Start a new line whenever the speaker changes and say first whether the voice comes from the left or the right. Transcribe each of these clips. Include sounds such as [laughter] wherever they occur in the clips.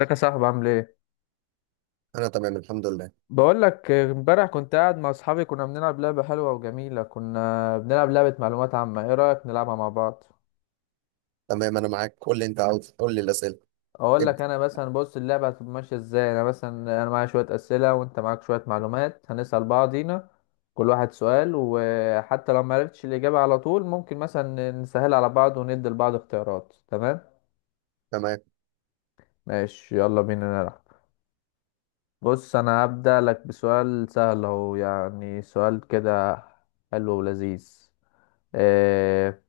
left: ازيك يا صاحبي عامل ايه؟
right: انا تمام الحمد لله.
left: بقول لك، امبارح كنت قاعد مع اصحابي، كنا بنلعب لعبة حلوة وجميلة. كنا بنلعب لعبة معلومات عامة. ايه رأيك نلعبها مع بعض؟
right: تمام، انا معاك، قول لي انت عاوز، قول لي الاسئله.
left: اقول لك
right: ابدا.
left: انا مثلا. بص، اللعبة هتبقى ماشية ازاي؟ انا مثلا، انا معايا شوية أسئلة وانت معاك شوية معلومات، هنسأل بعضينا. كل واحد سؤال، وحتى لو ما عرفتش الإجابة على طول ممكن مثلا نسهل على بعض وندي لبعض اختيارات. تمام؟
right: تمام.
left: ماشي، يلا بينا نلعب. بص، انا هبدأ لك بسؤال سهل اهو، يعني سؤال كده حلو ولذيذ. آه،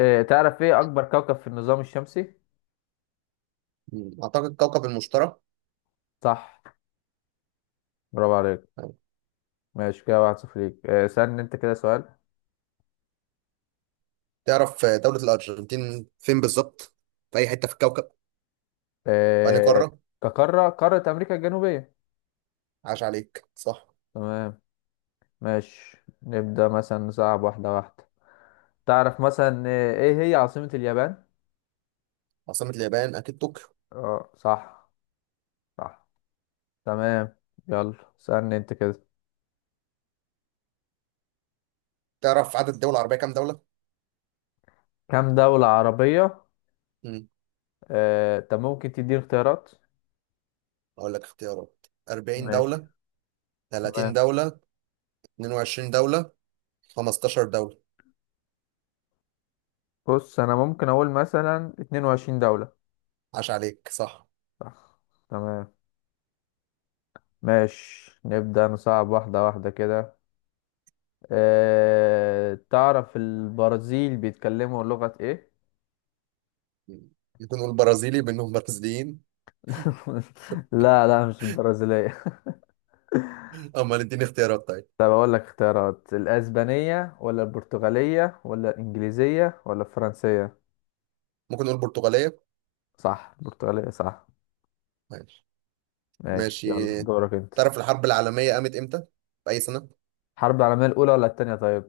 left: تعرف ايه اكبر كوكب في النظام الشمسي؟
right: اعتقد كوكب المشتري.
left: صح، برافو عليك.
right: تمام.
left: ماشي كده، واحد صفر ليك. سألني انت كده سؤال.
right: تعرف دولة الارجنتين فين بالظبط؟ في اي حته في الكوكب؟ في أنهي
left: آه،
right: قاره؟
left: كقارة قارة امريكا الجنوبية.
right: عاش عليك، صح.
left: تمام. ماشي، نبدأ مثلا نصعب واحدة واحدة. تعرف مثلا ايه هي عاصمة اليابان؟
right: عاصمة اليابان اكيد طوكيو.
left: اه صح. صح. تمام. يلا، سألني انت كده.
right: تعرف عدد الدول العربيه كام دوله؟
left: كم دولة عربية؟
right: مم.
left: طب ممكن تديني اختيارات؟
right: اقول لك اختيارات: 40
left: ماشي.
right: دوله، 30
left: تمام.
right: دوله، 22 دوله، 15 دوله.
left: بص، انا ممكن اقول مثلا 22 دولة.
right: عاش عليك، صح.
left: صح. تمام. ماشي، نبدأ نصعب واحدة واحدة كده. تعرف البرازيل بيتكلموا لغة ايه؟
right: مم. ممكن نقول برازيلي، بانهم برازيليين.
left: [laughs] لا، لا، مش البرازيلية.
right: [laughs] امال اديني اختيارات طيب.
left: طب أقول لك اختيارات: الأسبانية ولا البرتغالية ولا الإنجليزية ولا الفرنسية؟
right: ممكن نقول برتغاليه.
left: صح، البرتغالية صح.
right: ماشي.
left: ماشي،
right: ماشي،
left: يلا دورك أنت.
right: تعرف الحرب العالمية قامت امتى؟ في أي سنة؟
left: الحرب العالمية الأولى ولا التانية طيب؟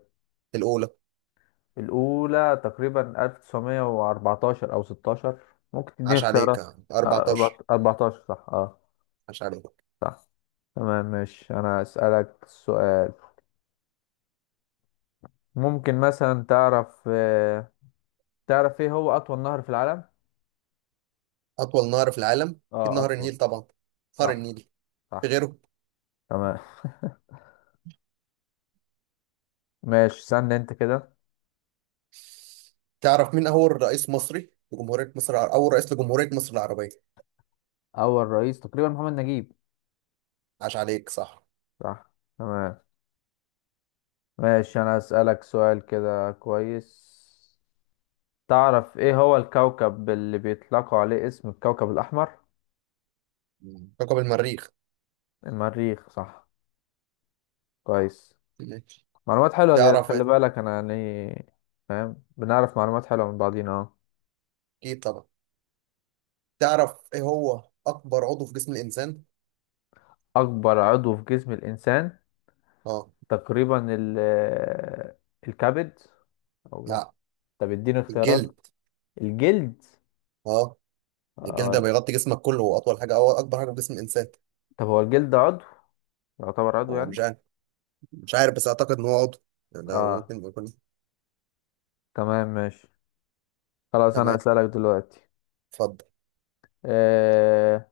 right: الأولى.
left: الأولى تقريبا 1914 أو 16. ممكن تديني
right: عاش عليك.
left: اختيارات؟
right: 14.
left: 14 صح، اه.
right: عاش عليك.
left: تمام. ماشي، انا اسالك سؤال. ممكن مثلا تعرف ايه هو اطول نهر في العالم؟
right: أطول نهر في العالم؟ أكيد
left: اه،
right: نهر
left: اطول.
right: النيل طبعا. نهر
left: صح.
right: النيل. في
left: صح.
right: غيره؟
left: تمام. [laughs] ماشي، استنى انت كده.
right: تعرف مين أول رئيس مصري لجمهورية مصر الع- أول رئيس لجمهورية مصر العربية؟
left: اول رئيس تقريبا محمد نجيب.
right: عاش عليك، صح.
left: صح. تمام. ماشي، انا اسالك سؤال كده كويس. تعرف ايه هو الكوكب اللي بيطلقوا عليه اسم الكوكب الاحمر؟
right: كوكب المريخ.
left: المريخ صح. كويس.
right: ماشي.
left: معلومات حلوة جدا،
right: تعرف
left: خلي
right: إيه؟
left: بالك انا يعني فاهم، بنعرف معلومات حلوة من بعضينا، اه.
right: أكيد طبعا. تعرف إيه هو أكبر عضو في جسم الإنسان؟
left: أكبر عضو في جسم الإنسان؟
right: أه.
left: تقريبا الكبد. أو لأ؟
right: لا.
left: طب اديني اختيارات.
right: الجلد.
left: الجلد.
right: أه. الجلد ده
left: آه.
right: بيغطي جسمك كله، وأطول حاجة أو أكبر حاجة في جسم الإنسان.
left: طب هو الجلد عضو؟ يعتبر عضو
right: هو
left: يعني.
right: مش عارف. مش عارف، بس اعتقد ان هو عضو، يعني ده
left: اه.
right: ممكن يكون.
left: تمام، ماشي. خلاص، أنا
right: تمام.
left: هسألك دلوقتي.
right: اتفضل.
left: آه.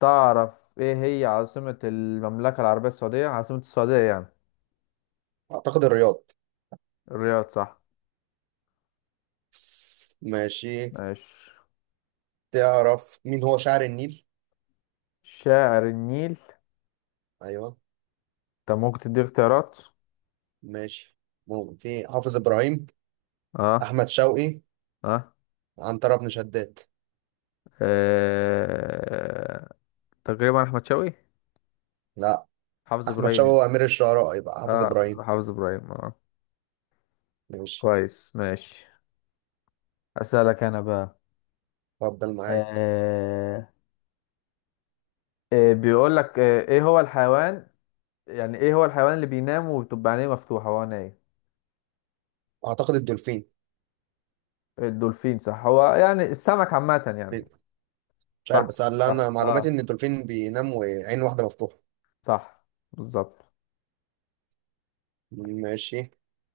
left: تعرف إيه هي عاصمة المملكة العربية السعودية، عاصمة السعودية يعني؟
right: اعتقد الرياض.
left: الرياض صح.
right: ماشي.
left: ماشي.
right: تعرف مين هو شاعر النيل؟
left: شاعر النيل؟
right: ايوه.
left: طب ممكن تدي اختيارات.
right: ماشي، ممكن في حافظ ابراهيم،
left: اه.
right: احمد شوقي،
left: اه،
right: عنترة بن شداد.
left: آه. تقريبا أحمد شوقي.
right: لا.
left: حافظ
right: احمد شوقي
left: ابراهيم.
right: هو امير الشعراء، يبقى حافظ
left: اه،
right: ابراهيم.
left: حافظ ابراهيم، اه.
right: ماشي.
left: كويس، ماشي. اسالك انا بقى.
right: اتفضل معاك.
left: آه... بيقول لك، ايه هو الحيوان، يعني ايه هو الحيوان اللي بينام وبتبقى عينيه مفتوحه هو نايم؟
right: اعتقد الدولفين.
left: الدولفين صح، هو يعني السمك عامه يعني.
right: ليه؟ مش عارف،
left: صح.
right: بس اللي
left: صح،
right: انا معلوماتي
left: اه.
right: ان الدولفين بينام وعين واحده مفتوحه.
left: صح، بالظبط.
right: ماشي.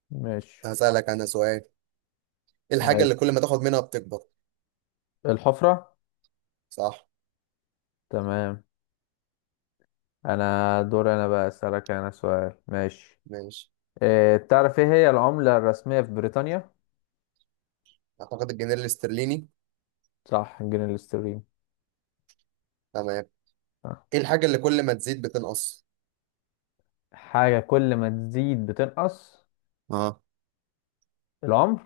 left: ماشي.
right: هسألك انا سؤال: ايه الحاجه اللي
left: ماشي.
right: كل ما تاخد منها بتكبر؟
left: الحفره.
right: صح.
left: تمام. انا دور انا بقى اسالك انا سؤال. ماشي.
right: ماشي.
left: تعرف ايه هي العمله الرسميه في بريطانيا؟
right: اعتقد الجنيه الاسترليني.
left: صح، جنيه الاسترليني.
right: تمام. ايه الحاجه اللي كل ما تزيد بتنقص؟
left: حاجة كل ما تزيد بتنقص؟
right: اه.
left: العمر.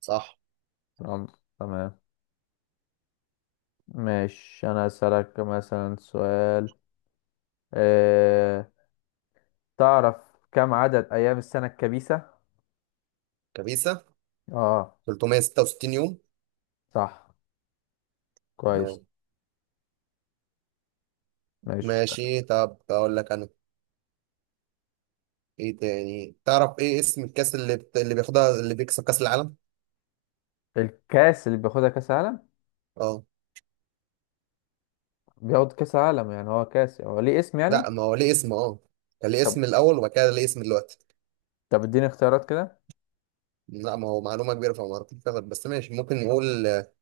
right: صح.
left: العمر. تمام. ماشي، أنا أسألك مثلا سؤال. أه... تعرف، كم عدد أيام السنة الكبيسة؟
right: كبيسه.
left: اه
right: 366 يوم.
left: صح. كويس.
right: تمام.
left: ماشي.
right: ماشي، طب اقول لك انا. ايه تاني؟ تعرف ايه اسم الكاس اللي اللي بياخدها، اللي بيكسب كاس العالم؟
left: الكاس اللي بياخدها كاس عالم؟
right: اه.
left: بياخد كاس عالم يعني، هو كاس هو ليه اسم
right: لا،
left: يعني؟
right: ما هو ليه اسم. اه. كان ليه
left: طب
right: اسم الاول، وبعد كده ليه اسم دلوقتي.
left: طب اديني اختيارات كده.
right: لا، ما هو معلومه كبيره فما اعرفش تاخد، بس ماشي، ممكن نقول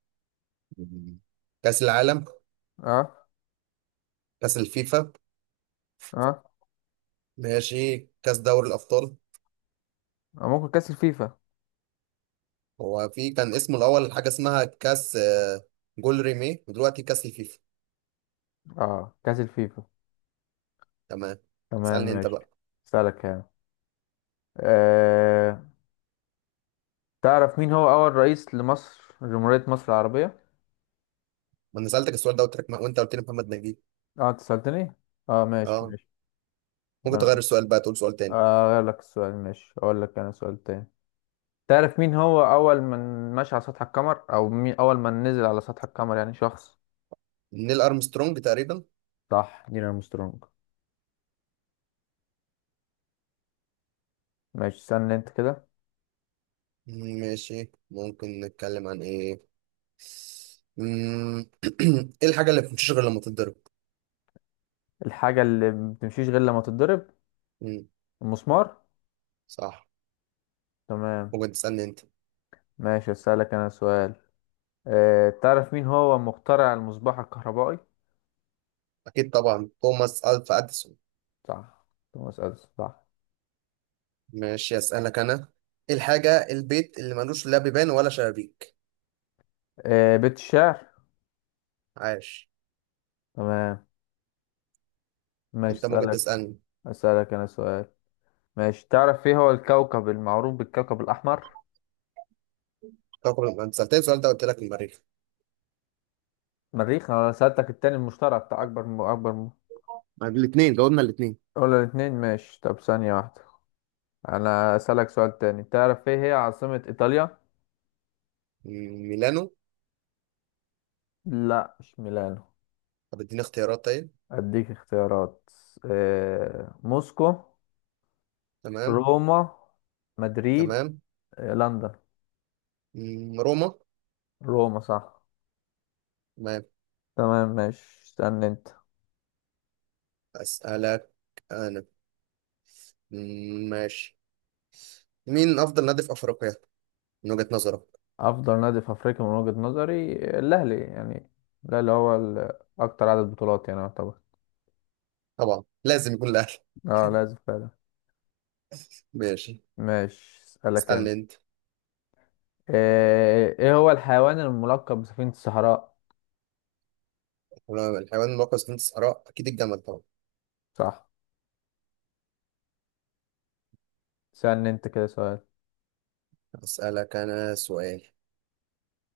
right: كاس العالم،
left: اه.
right: كاس الفيفا.
left: اه.
right: ماشي، كاس دوري الابطال.
left: أو ممكن كاس الفيفا.
right: هو في كان اسمه الأول حاجة اسمها كاس جول ريمي، ودلوقتي كاس الفيفا.
left: اه، كاس الفيفا.
right: تمام.
left: تمام،
right: اسألني أنت
left: ماشي.
right: بقى.
left: أسألك يعني. آه. تعرف مين هو أول رئيس لمصر جمهورية مصر العربية؟
right: ما أنا سألتك السؤال ده وترك، وأنت قلت لي محمد نجيب.
left: اه، انت سألتني؟ اه ماشي،
right: أه.
left: ماشي.
right: ممكن تغير
left: بلاش.
right: السؤال بقى، تقول سؤال تاني.
left: غير لك السؤال، ماشي، أقول لك أنا سؤال تاني. تعرف مين هو أول من مشى على سطح القمر، أو مين أول من نزل على سطح القمر يعني شخص؟
right: نيل أرمسترونج تقريبا.
left: صح، نيل أرمسترونج. ماشي، استنى أنت كده.
right: ماشي. ممكن نتكلم عن إيه؟ مم، [clears throat] إيه الحاجة اللي ما بتمشيش غير لما تتضرب؟
left: الحاجة اللي ما بتمشيش غير لما تتضرب؟
right: مم،
left: المسمار.
right: صح.
left: تمام،
right: ممكن تسألني أنت.
left: ماشي، أسألك أنا سؤال. تعرف مين هو مخترع المصباح الكهربائي؟
right: أكيد طبعا، توماس ألفا أديسون.
left: صح، توماس أديسون صح.
right: ماشي، أسألك أنا. إيه الحاجة البيت اللي ملوش لا بيبان ولا شبابيك؟
left: بيت الشعر.
right: عاش.
left: تمام. ماشي،
right: انت ممكن
left: اسألك
right: تسالني.
left: اسألك انا سؤال، ماشي. تعرف ايه هو الكوكب المعروف بالكوكب الاحمر؟
right: انت سالتني السؤال ده، قلت لك المريخ.
left: مريخ، انا سألتك التاني المشترك بتاع اكبر.
right: الاثنين، جاوبنا الاثنين.
left: ولا الاتنين. ماشي، طب ثانية واحدة. انا اسألك سؤال تاني. تعرف ايه هي عاصمة ايطاليا؟
right: ميلانو.
left: لا مش ميلانو.
right: طب اديني اختيارات طيب.
left: اديك اختيارات. موسكو.
right: تمام.
left: روما. مدريد.
right: تمام.
left: لندن.
right: روما.
left: روما صح.
right: تمام.
left: تمام. ماشي، استنى انت.
right: اسالك انا. مم، ماشي. مين افضل نادي في افريقيا من وجهة نظرك؟
left: افضل نادي في افريقيا من وجهة نظري الاهلي يعني. الاهلي هو اكتر عدد بطولات يعني طبعا.
right: طبعا لازم يكون الاهلي.
left: اه، لازم فعلا.
right: [laughs] ماشي.
left: ماشي، اسالك
right: اسالني
left: انا.
right: انت.
left: إيه هو الحيوان الملقب بسفينة الصحراء؟
right: الحيوان المركز في الصحراء اكيد الجمل طبعا.
left: صح. سألني انت كده سؤال.
right: اسالك انا سؤال: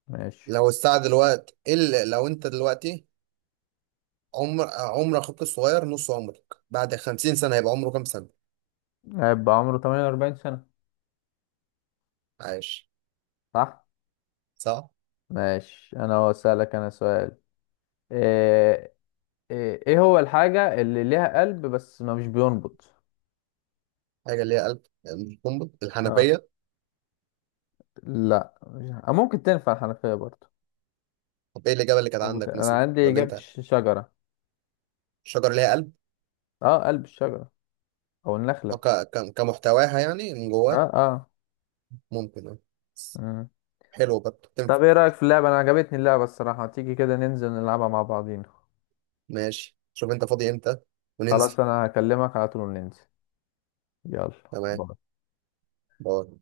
left: ماشي.
right: لو الساعه دلوقتي لو انت دلوقتي، عمر اخوك الصغير نص عمرك، بعد 50 سنه هيبقى عمره كام سنة؟
left: هيبقى عمره 48 سنة.
right: عايش.
left: صح.
right: صح.
left: ماشي، انا اسالك سؤال. ايه ايه إيه هو الحاجة اللي ليها قلب بس ما مش بينبض؟
right: حاجة ليها قلب: القنبل،
left: اه،
right: الحنفية.
left: لا، ممكن تنفع الحنفية برضه.
right: طب ايه الإجابة اللي كانت عندك
left: انا
right: مثلا،
left: عندي
right: أو اللي
left: اجابة
right: أنت؟
left: الشجرة.
right: شجر ليها قلب.
left: اه، قلب الشجرة. او
right: أو
left: النخلة.
right: كمحتواها يعني، من
left: اه.
right: جواه.
left: اه.
right: ممكن أه.
left: مم.
right: حلو، برضه تنفع.
left: طب ايه رأيك في اللعبة؟ انا عجبتني اللعبة الصراحة. تيجي كده ننزل نلعبها مع بعضينا؟
right: ماشي، شوف أنت فاضي إمتى وننزل.
left: خلاص، انا هكلمك على طول وننزل. يلا،
right: تمام.
left: باي.
right: باي.